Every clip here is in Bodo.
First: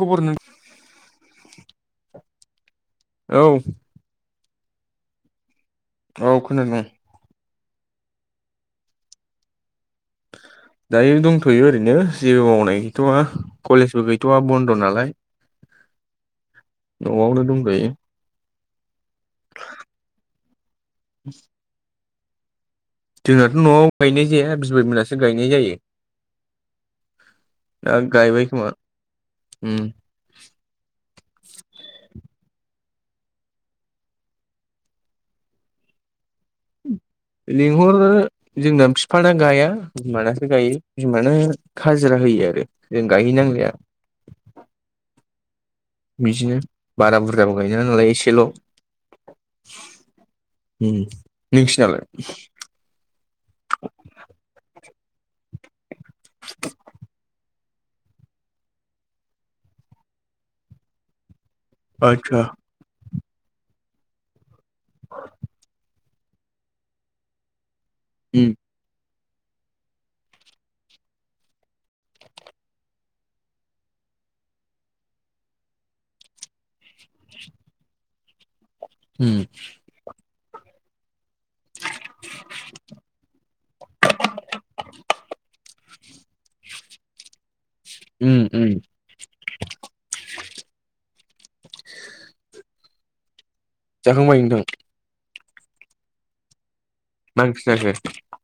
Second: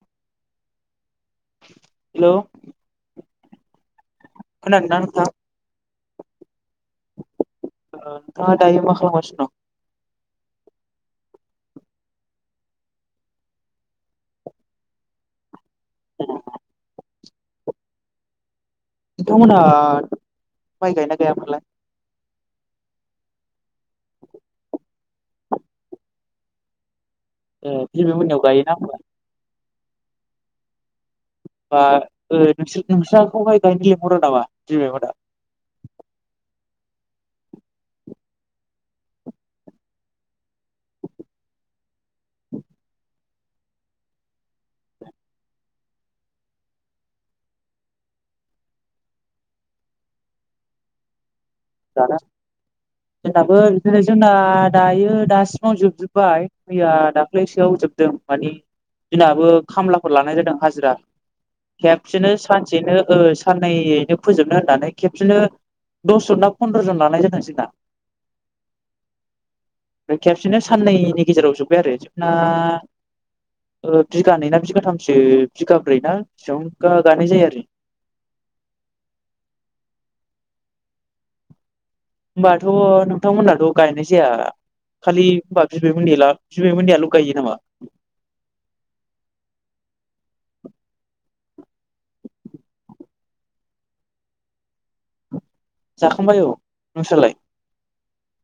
खबर नों। हेलौ औ। खोनादोंना नोंथा? औ खोनादोंं। नोंथां दायो माखालामगासिनो दं? दायो दंथ'यो ओरैनो जेबो मावनाय गैथया। कलेजबो गैथ'वा बन्द' नालाय। न'आवनो दंथयो। नोंथांमोना माइ गायना मोनलाय। जोंनाथ' न'आव गायनाय जाया बिबोय मोनासो गायनाय जायो। ए दा दिनै मोननियाव गायबाय खोमा। गायोना होमबा बा नोंसाराखौहाय गायनो लेंहरो नामा बिबोय मोनहा। लेंंहरो जोंना बिफाना गाया बिमानासो गायो बिमानासो गायो। खाजिरा होयो आरो जों गायहैनांलाया। बिदिनो बारा बुरजाबो गायनाय नालाय एसेल'। नों सिनालाय। दाना जोंनाबो जै जोंना दायो दासिमाव जोबजोब्बाय मैया दाख्लैसो। खायाव जोबदों मान दिनहाबो खामलाफोर लानाय जादों हाजिरा। खेबसेनो आदसा सानसेनो साननैैनो फोजोबनो होननानै खेबसेनो। दसजन बा पन्द्र' जन लानाय जादों दा। उ। ओमफ्राय खेबसेनो साननैनि गेजेराव जोब्बाय आरो जोंना। बिघानै ना बिगाथामसो बिगाब्रै ना बेसेबां गानाय जायो आरो। उम होमबाथ' नोंथांमोनहाथ' गायनाय जाया खालि हब। सनि ला सबिनि आलु गायो नामा। उ उम जाखांबाय नोंथां? जाखांबाय औ नोंस्रालाय। [inaudible]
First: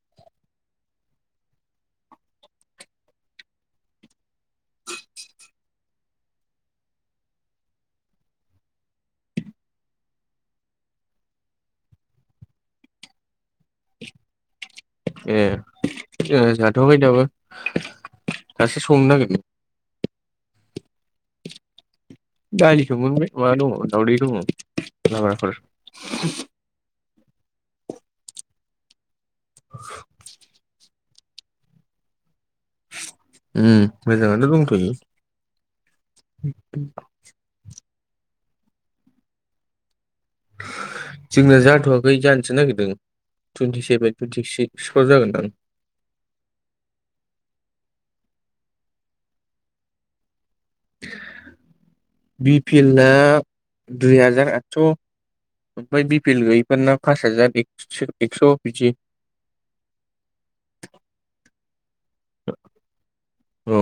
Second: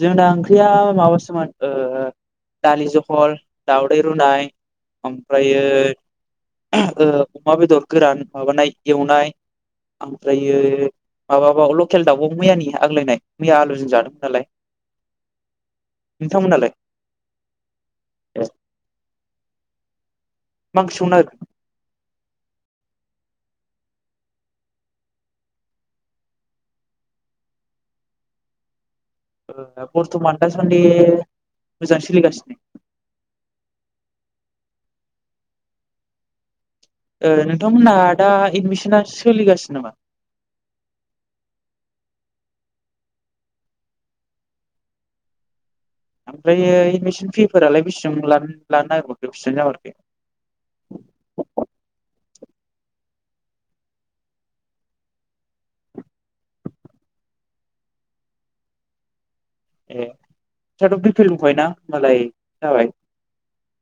जोंना ओंख्रिया माबासोमोन ओ दालि जहल दावदै रुनाय ओमफ्रायो अमा बेदर गोरान माबानाय एवनाय ओमफ्रायो। माबाबाव लकेल दाउआव मैयानि आग्लायनाय मैया आलुजों जादोंमोन नालाय। ए नोंथांमोनालाय जाथ'बाय दाबो दासो संनो नागिरदों। मा ओंख्रि संनो नागिरखो दालिखौ मोनबाय मा दङ दावउदै दङ लाब्राफोर बर्थ'मान दासान्दि मोजां सोलिगासिनो। उ मोजाङानो' दंथ'यो। ओ नोंथांमोनहा दा एडमिसना सोलिगासिनो नामा? जोंना जाथ'वाखै जानोसो नागिरदों। टुइनटि सेभन बाय टुइन्टिक्सप्राव जागोन दां। ओमफ्रायो एडमिसन फिसफोरालाय बेसिबां लानो नागिरबखो बेसेबां जामारखो? बि पिएलआ दुइ हाजार आदस'। ओमफ्राय बि पि एल गैयैफोर ना पास हाजार एक्स' बिदि ए नोंसाथ' बिफि एल दंखायोना होनोमबालाय जाबाय। औ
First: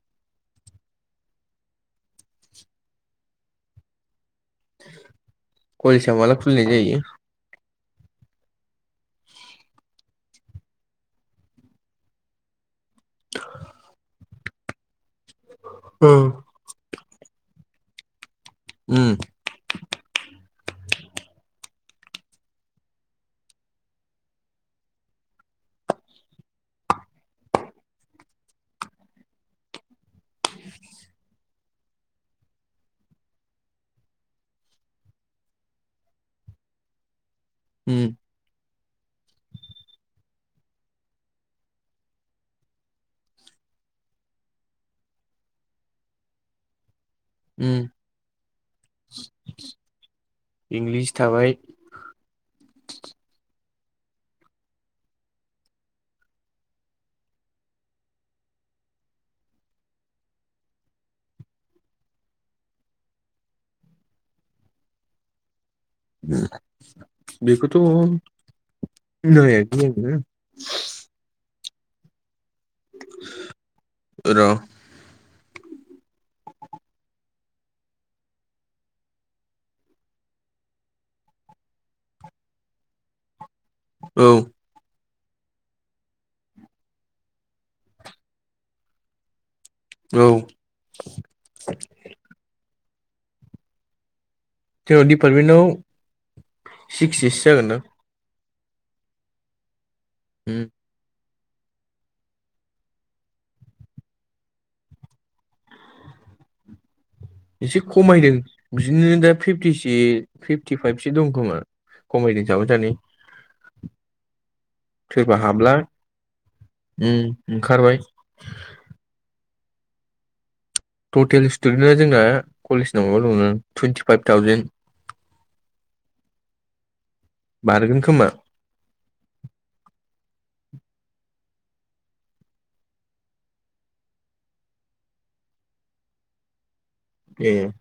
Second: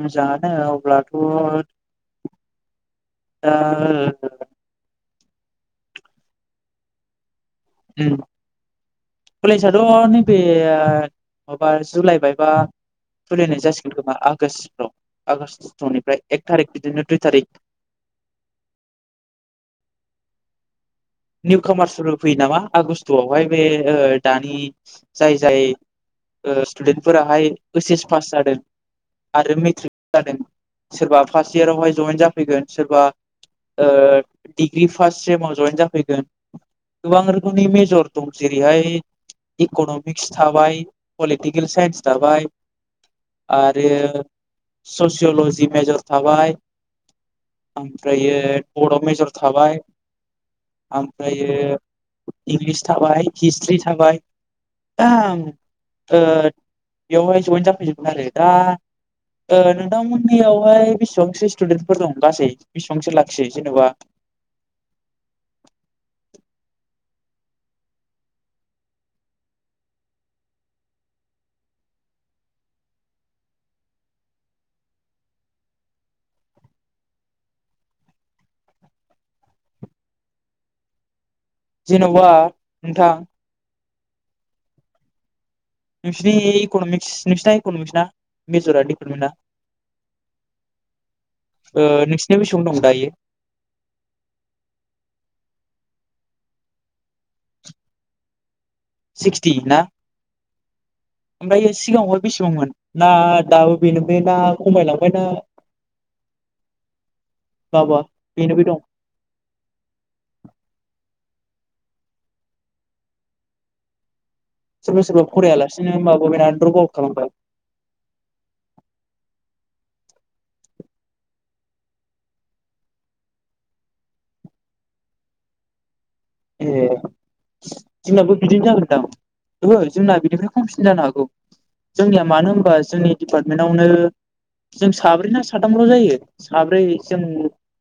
मोजाङानो अब्लाथ'। दा गलसआ मला फुुलि जायो। उ कलेजथ' नैबे माबा जुलाइबायबा खुलिनाय जासिगोन खोमा आगष्ट औ आगष्टनिफ्राय एक थारिख बिदिनो दुइ थारिख उम निउ कामार्सफोरबो फैयो नामा आगस्ट'आवहाय बे दानि जाय जाय ओ स्टुडेन्ट फोराहाय ओइस एस पास जादों। आरो मेट्रिक जादों सोरबा फार्स्ट इयारावहाय जयेन जाफैगोन सोरबा डिग्रि फार्स्ट सेमाव जयेन जाफैगोन गोबां रोखोमनि उम मेजर दं। जेरैहाय इक'नमिक्स थाबाय पलिटिकेल साइन्स थाबाय आरो ससियल'जि मेजर थाबाय। उम ओमफ्रायो बरआव मेजर थाबाय। इंलिस थाबाय ओमफ्रायो इंलिस थाबाय हिस्ट्रि थाबाय। ओम ओ बेवहाय जइेन जाफैजोबमोन आरोै दा नोंथांमोननियावहाय बेसेबांसो स्टुडेन्टफोर दं गासै बेसेबांसो लाखियोै जेन'बा। बेखौथ' [unintelligible] र जेन'बा नोंथां। औ नोंसिनि इक'नमिक्स नोंसिना इक'नमिसना मेजरा डिपार्टमेन्टआ। औ नोंसिना बेसेबां दं दायो? जोंनाव डिपार्टमेन्टाव सिक्सटिसो जागोन दां। सिक्सटि ना। उम ओमफ्रायो सिगाङावहाय बेसेबांमोन? ना दाबो बेनो ना खमायलांबायना एसे माबा खमायदों। बेनो बे दं बिदिनो दा फिफ्टिसि फिफ्टिफाइभसो दं खोमा खमायदों साफा सानै। सोरबा सोरबा फरायालासिनो होमबाबो बेना द्रप आउट खालामबाय उम ओंखारबाय टटेल स्टुडेन्टआ जोंना कलेजनाव माबा दं टुइेन्टिफाइभ थावजेनन। ए बारगोन खोमा जोंनाबो बिदिनो जागोनदां। ओहो जोंना बिनिफ्राय खमसिन जानो हागौ जोंनिया मानो होनबा जोंनि डिपार्टमेन्टावनो जों साब्रै ना साथामल' जायो साब्रै जों ए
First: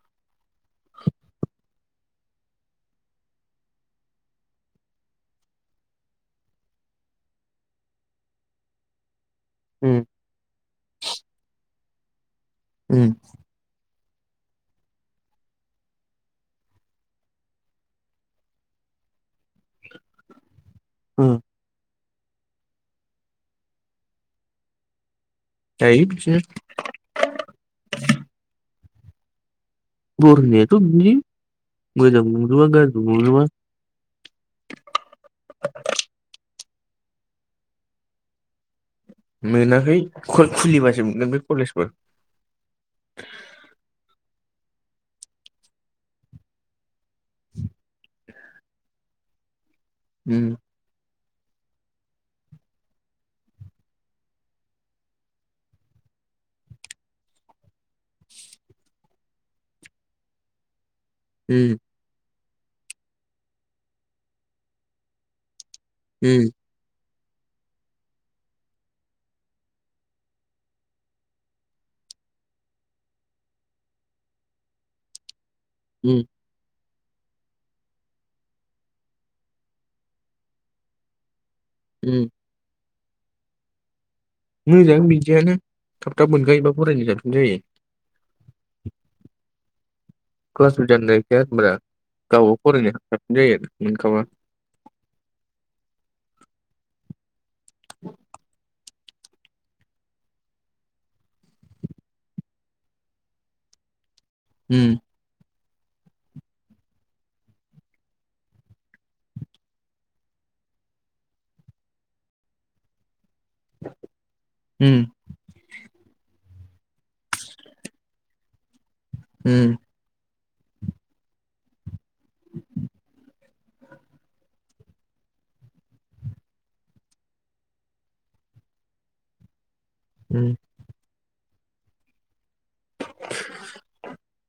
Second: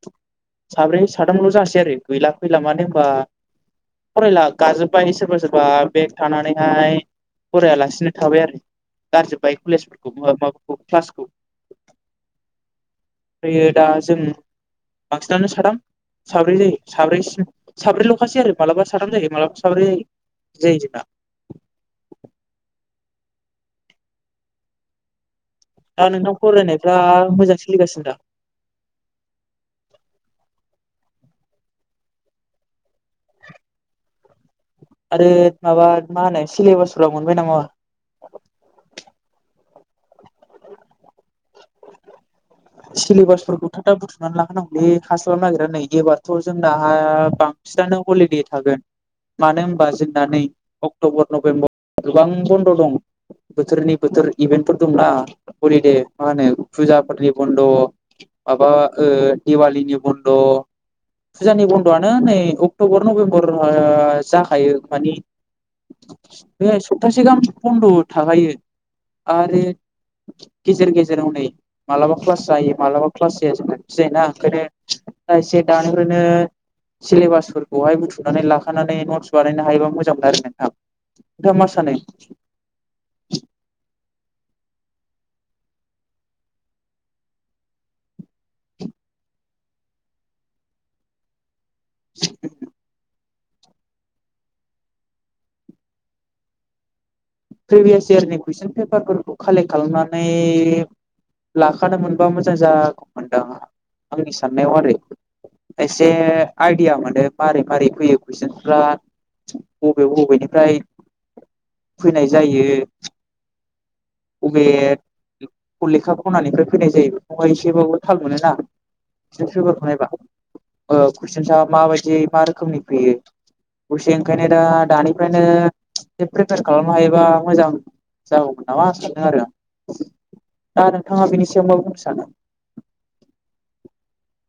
साब्रै साथामल' जानोासै आरो गैला फैला मानो होनबा फरायला गाजोब्बाय सोरबा सोरबा बेग थानानैहाय फरायालासिनो थाबाय आरो। गारजोब्बाय उम कलेजफोरखौ मा-माबाखौ क्लासखौ। उम ओमायो दा जों बांसिनानो साथाम साब्रै जायो साब्रैसिम साब्रैल' पास यारजों मालाबा साथाम जायो मालाबा साब्रै जायो इदि जायो जोंना। ओम दायो दा नोंथां बिदिनो फरायनायफ्रा मोजां सोलिगासिनो दा? फरायनायाथ' बिदिनो मोजांबो नंजोबा गाज्रिबो नंजोबा। आरो माबा मा होनो सेलेबासफोराव मोनबाय नामा? मोनाखै खु-खुलिबासो मोनगोन बे कलेजफोर सिलेबासफोरखौ थाब थाब बुथुमनानै लाखानांगौलै हास्लाबनो नागिरा नै एबारथ' जोंनाहा बां बिसिनानो हलिडे थागोन मानो होनबा जोंना नै उम अक्ट'बर नभेम्बर गोबां बन्द' दं। बोथोरनि बोथोर इभेन्टफोर दंना हलिदे मा होनो फुजाफोरनि बन्द' माबा ओ दिवालीनि बन्द' फुजानि उम बन्द'आनो हो नै अक्ट'बर नभेम्बर ओ जाखायो मानि उम बे सप्तासे गाहामसो बन्द' थाखायो आरो गेजेर गेजेर हनै मालाबा क्लास जायो मालाबा क्लास जाया जोंना बिदि जायोना ओंखायनो दा एसे उम दानिफ्रायनो सिलेबासफोरखौहाय बुथुमनानै लाखानानै नटस बानायनो हायोबा मोजांमोन आरो नोंथां। नोंथाङा मा सानो? उम मोजां बिदियानो थाब थाब मोनखायोबा फरायनो साबसिन जायो। क्लास जानो नागिरखाया होनब्ला गावबो फरायनो हाबसिन जायो आरो मोनखाबा। प्रिभियास इयारनि कुइसन पेपारफोरखौ कालेक्ट खालामनानै लाखानो मोनबा मोजां जागौमोनदां आ-आंनि साननायाव उम आरो। एसे आइदिया मोनो मारै मारै फैयो कुइसनफ्रा। बबे बबेनिफ्राय फैनाय जायो अबे उम लेखा खनानिफ्राय फैनाय जायो बेखौहाय एसेबाबो थाल मोनोना। कुइसन्स पेपार उम खौ नायबा ओ कुइसन्सा माबायदि मा रोखोमनि फैयो दसे ओंखायनो दा दानिफ्रायनो ए प्रिपेयार खालामनो हायोबा मोजां। जागौमोन नामा सान्दों आरो। उम दा नोंथाङा बिनि सायाव मा बुंनो सानो।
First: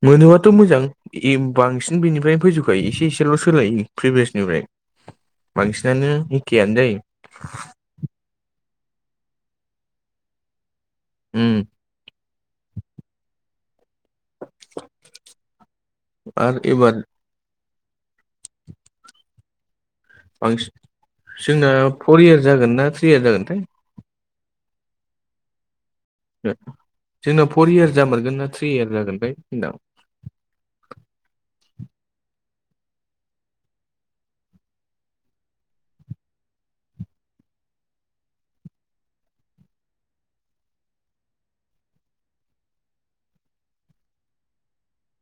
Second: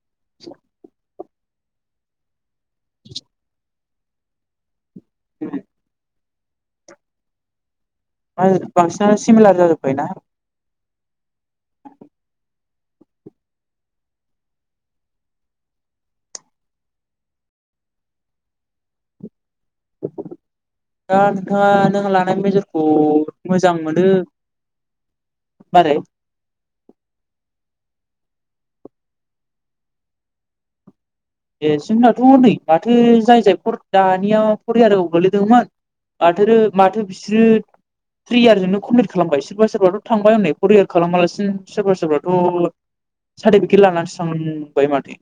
मोनोबाथ' मोजां। ए बांसिन बेनिफ्रायनो फैजोबखायो एसे एसेल' सोलायो प्रिभियासनिफ्राय। बांसिनानो एकेयानो जायो। मा होनो बांसिनानो सिमिलार जाजोब्बाय ना। उम आरो एबार बांसिन दा जोंना नोंथाङा नों फर लानाय इयार जागोन ना मेजरखौ थ्रि इयार जागोनथाय मोजां मोनो मारै? जोंना फर इयार जामारगोन ना थ्रि इयार जागोनथाय होन्दों। ए जोंनाथ' नै माथो जाय जाय फर दानिया फरियाव गोलैदोंमोन माथोरो माथो बिसोरो थ्रि इयारजोंनो कमप्लिट खालामबाय सोरबा सोरबाथ' थांबाय हनै फर इयार खालामालासिनो सोरबा सोरबाथ' सार्टिफिकेट लानानानैसो थांबाय माथो।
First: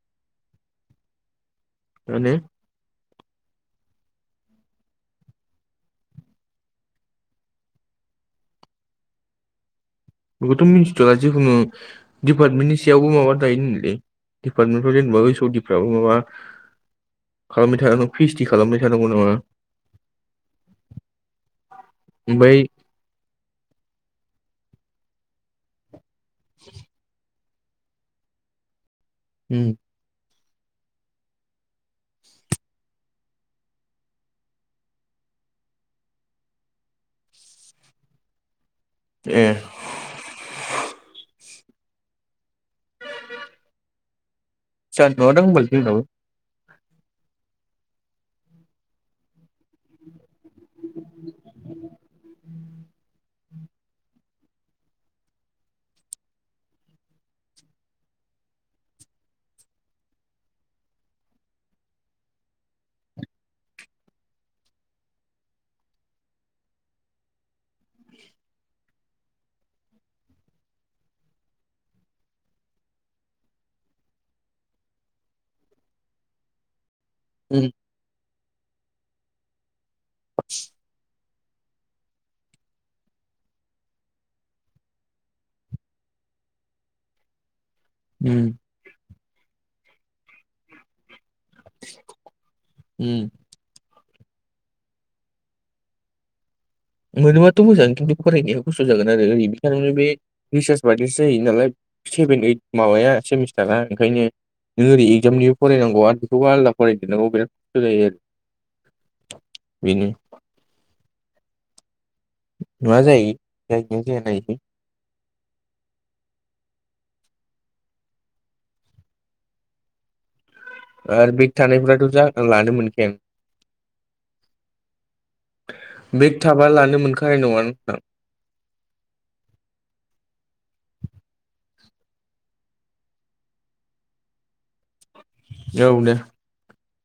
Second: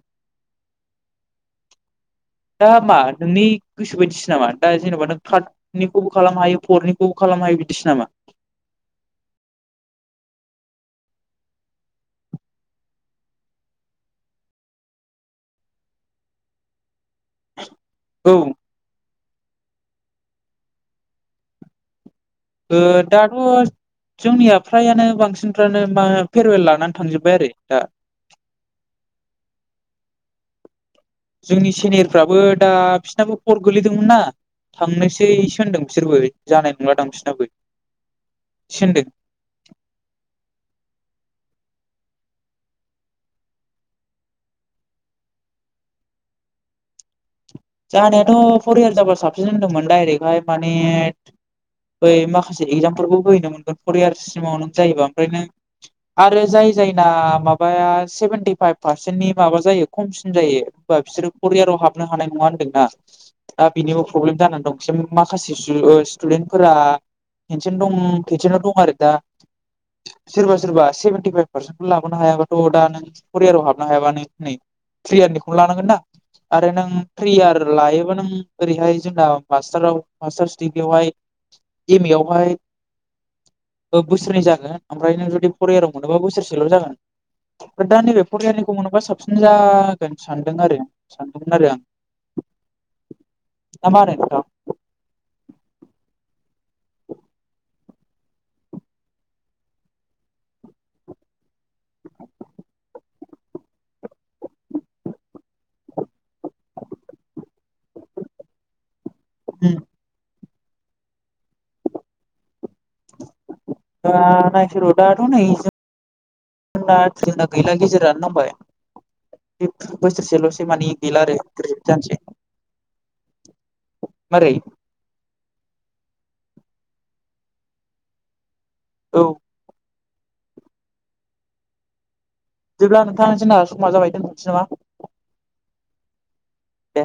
जानो दा मा नोंनि गोसो बायदिसो नामा दा जेनेबा नों थार्ड निखौबो खालामनो हायो फरनिखौबो खालामनो हायो बिदिसो नामा? बेखौथ' मिथिथया जिखुनु डिपार्टमेन्टनि सायावबो माबा दायो नोंलै डिपार्टमेन्टफ्राव जेनेबा ओसडिफ्राबो माबा खालामबाय [unintelligible] औ पिसटि खालामबाय थानांगौ नामा ओमफ्राय ओ दाथ' जोंनिया फ्रायानो बांसिनफ्रानो मा फेरवेल लानानै थांजोब्बाय आरो दा उम जोंनि सेनियरफ्राबो दा बिसोरनाबो खर गोलैदोंमोन ना थांनोसैसो होनदों बिसोरबो जानाय नंलादां बिसोरनाबो होनदों सोनदों ए जानाय नङादां होनबालाय जोंनाबो जानायाथ' पर इयार जाबा साबसिन होनदोंमोन डायरेक्हाय माने बै माखासे एगजामफोरबो होहैनो मोनगोन फर इयार्स सिमाव नों जायोबा ओमफ्राय नों आरो जाय जायना माबाया सेभेनटिफाइभ पारसेन्टनि माबा जायो खमसिन जायो बा बिसोर करियाराव हाबनो हानाय नङा आरो ना दा बेनिबो प्रब्लेम जानानै दं माखासे स्टुडेन्टफोरा खेसेन दं खिसेनाव दं आरो दा सोरबा सोरबा सेभेन्टिफाइभ पारसेन्ट लाबोनो हायाबाथ' दानो फर इयाराव हाबनो हायाबा नों नै थ्रि इयारनिखौनो लानांगोन ना आरो नों थ्रियार उम लायोबा नों ओरैहाय जोंना मास्टाराव मास्टारस डिग्रियावहाय एम ए आवहाय बोसोरनै जागोन ओमफ्राय नों जुदि फर इयाराव मोनोबा बोसोरसेल' जागोन। दा नैबे फर उम इयारनिखौ मोनोबा साबसिन जागोन सानदों आरो सानदोंमोन आरो आं उम नाबाराय नोंथां मोनोबाथ' मोजां खिन्थु फरायनाया खस्थ' जागोन आरो ओरै बिथांनावनो बे रिसार्च बायदिसो जायो नालाय सेभेन ओइद माबाया सेमिस्टारा ओंखायनो नों ओरै एगजामनि फरायनांगौ आरो बेखौबो आलदा फरायदेरनांगौ बिराद खस्थ' जायो आरो। उम बेनो मा जायो जायोना [unintelligible] जाया नायसै दाथ' नै जोंना गैला गेजेरानो नांबाय बोसोरसेल' आरो बेक थानायफ्राथ' जा लानो मारै मोनखाया बेग थाबा लानो मोनखानाय नङा नोंथां औ जेब्ला नोंथां जोंना सम जाबाय दोनथ'सै नामा? औ दे दे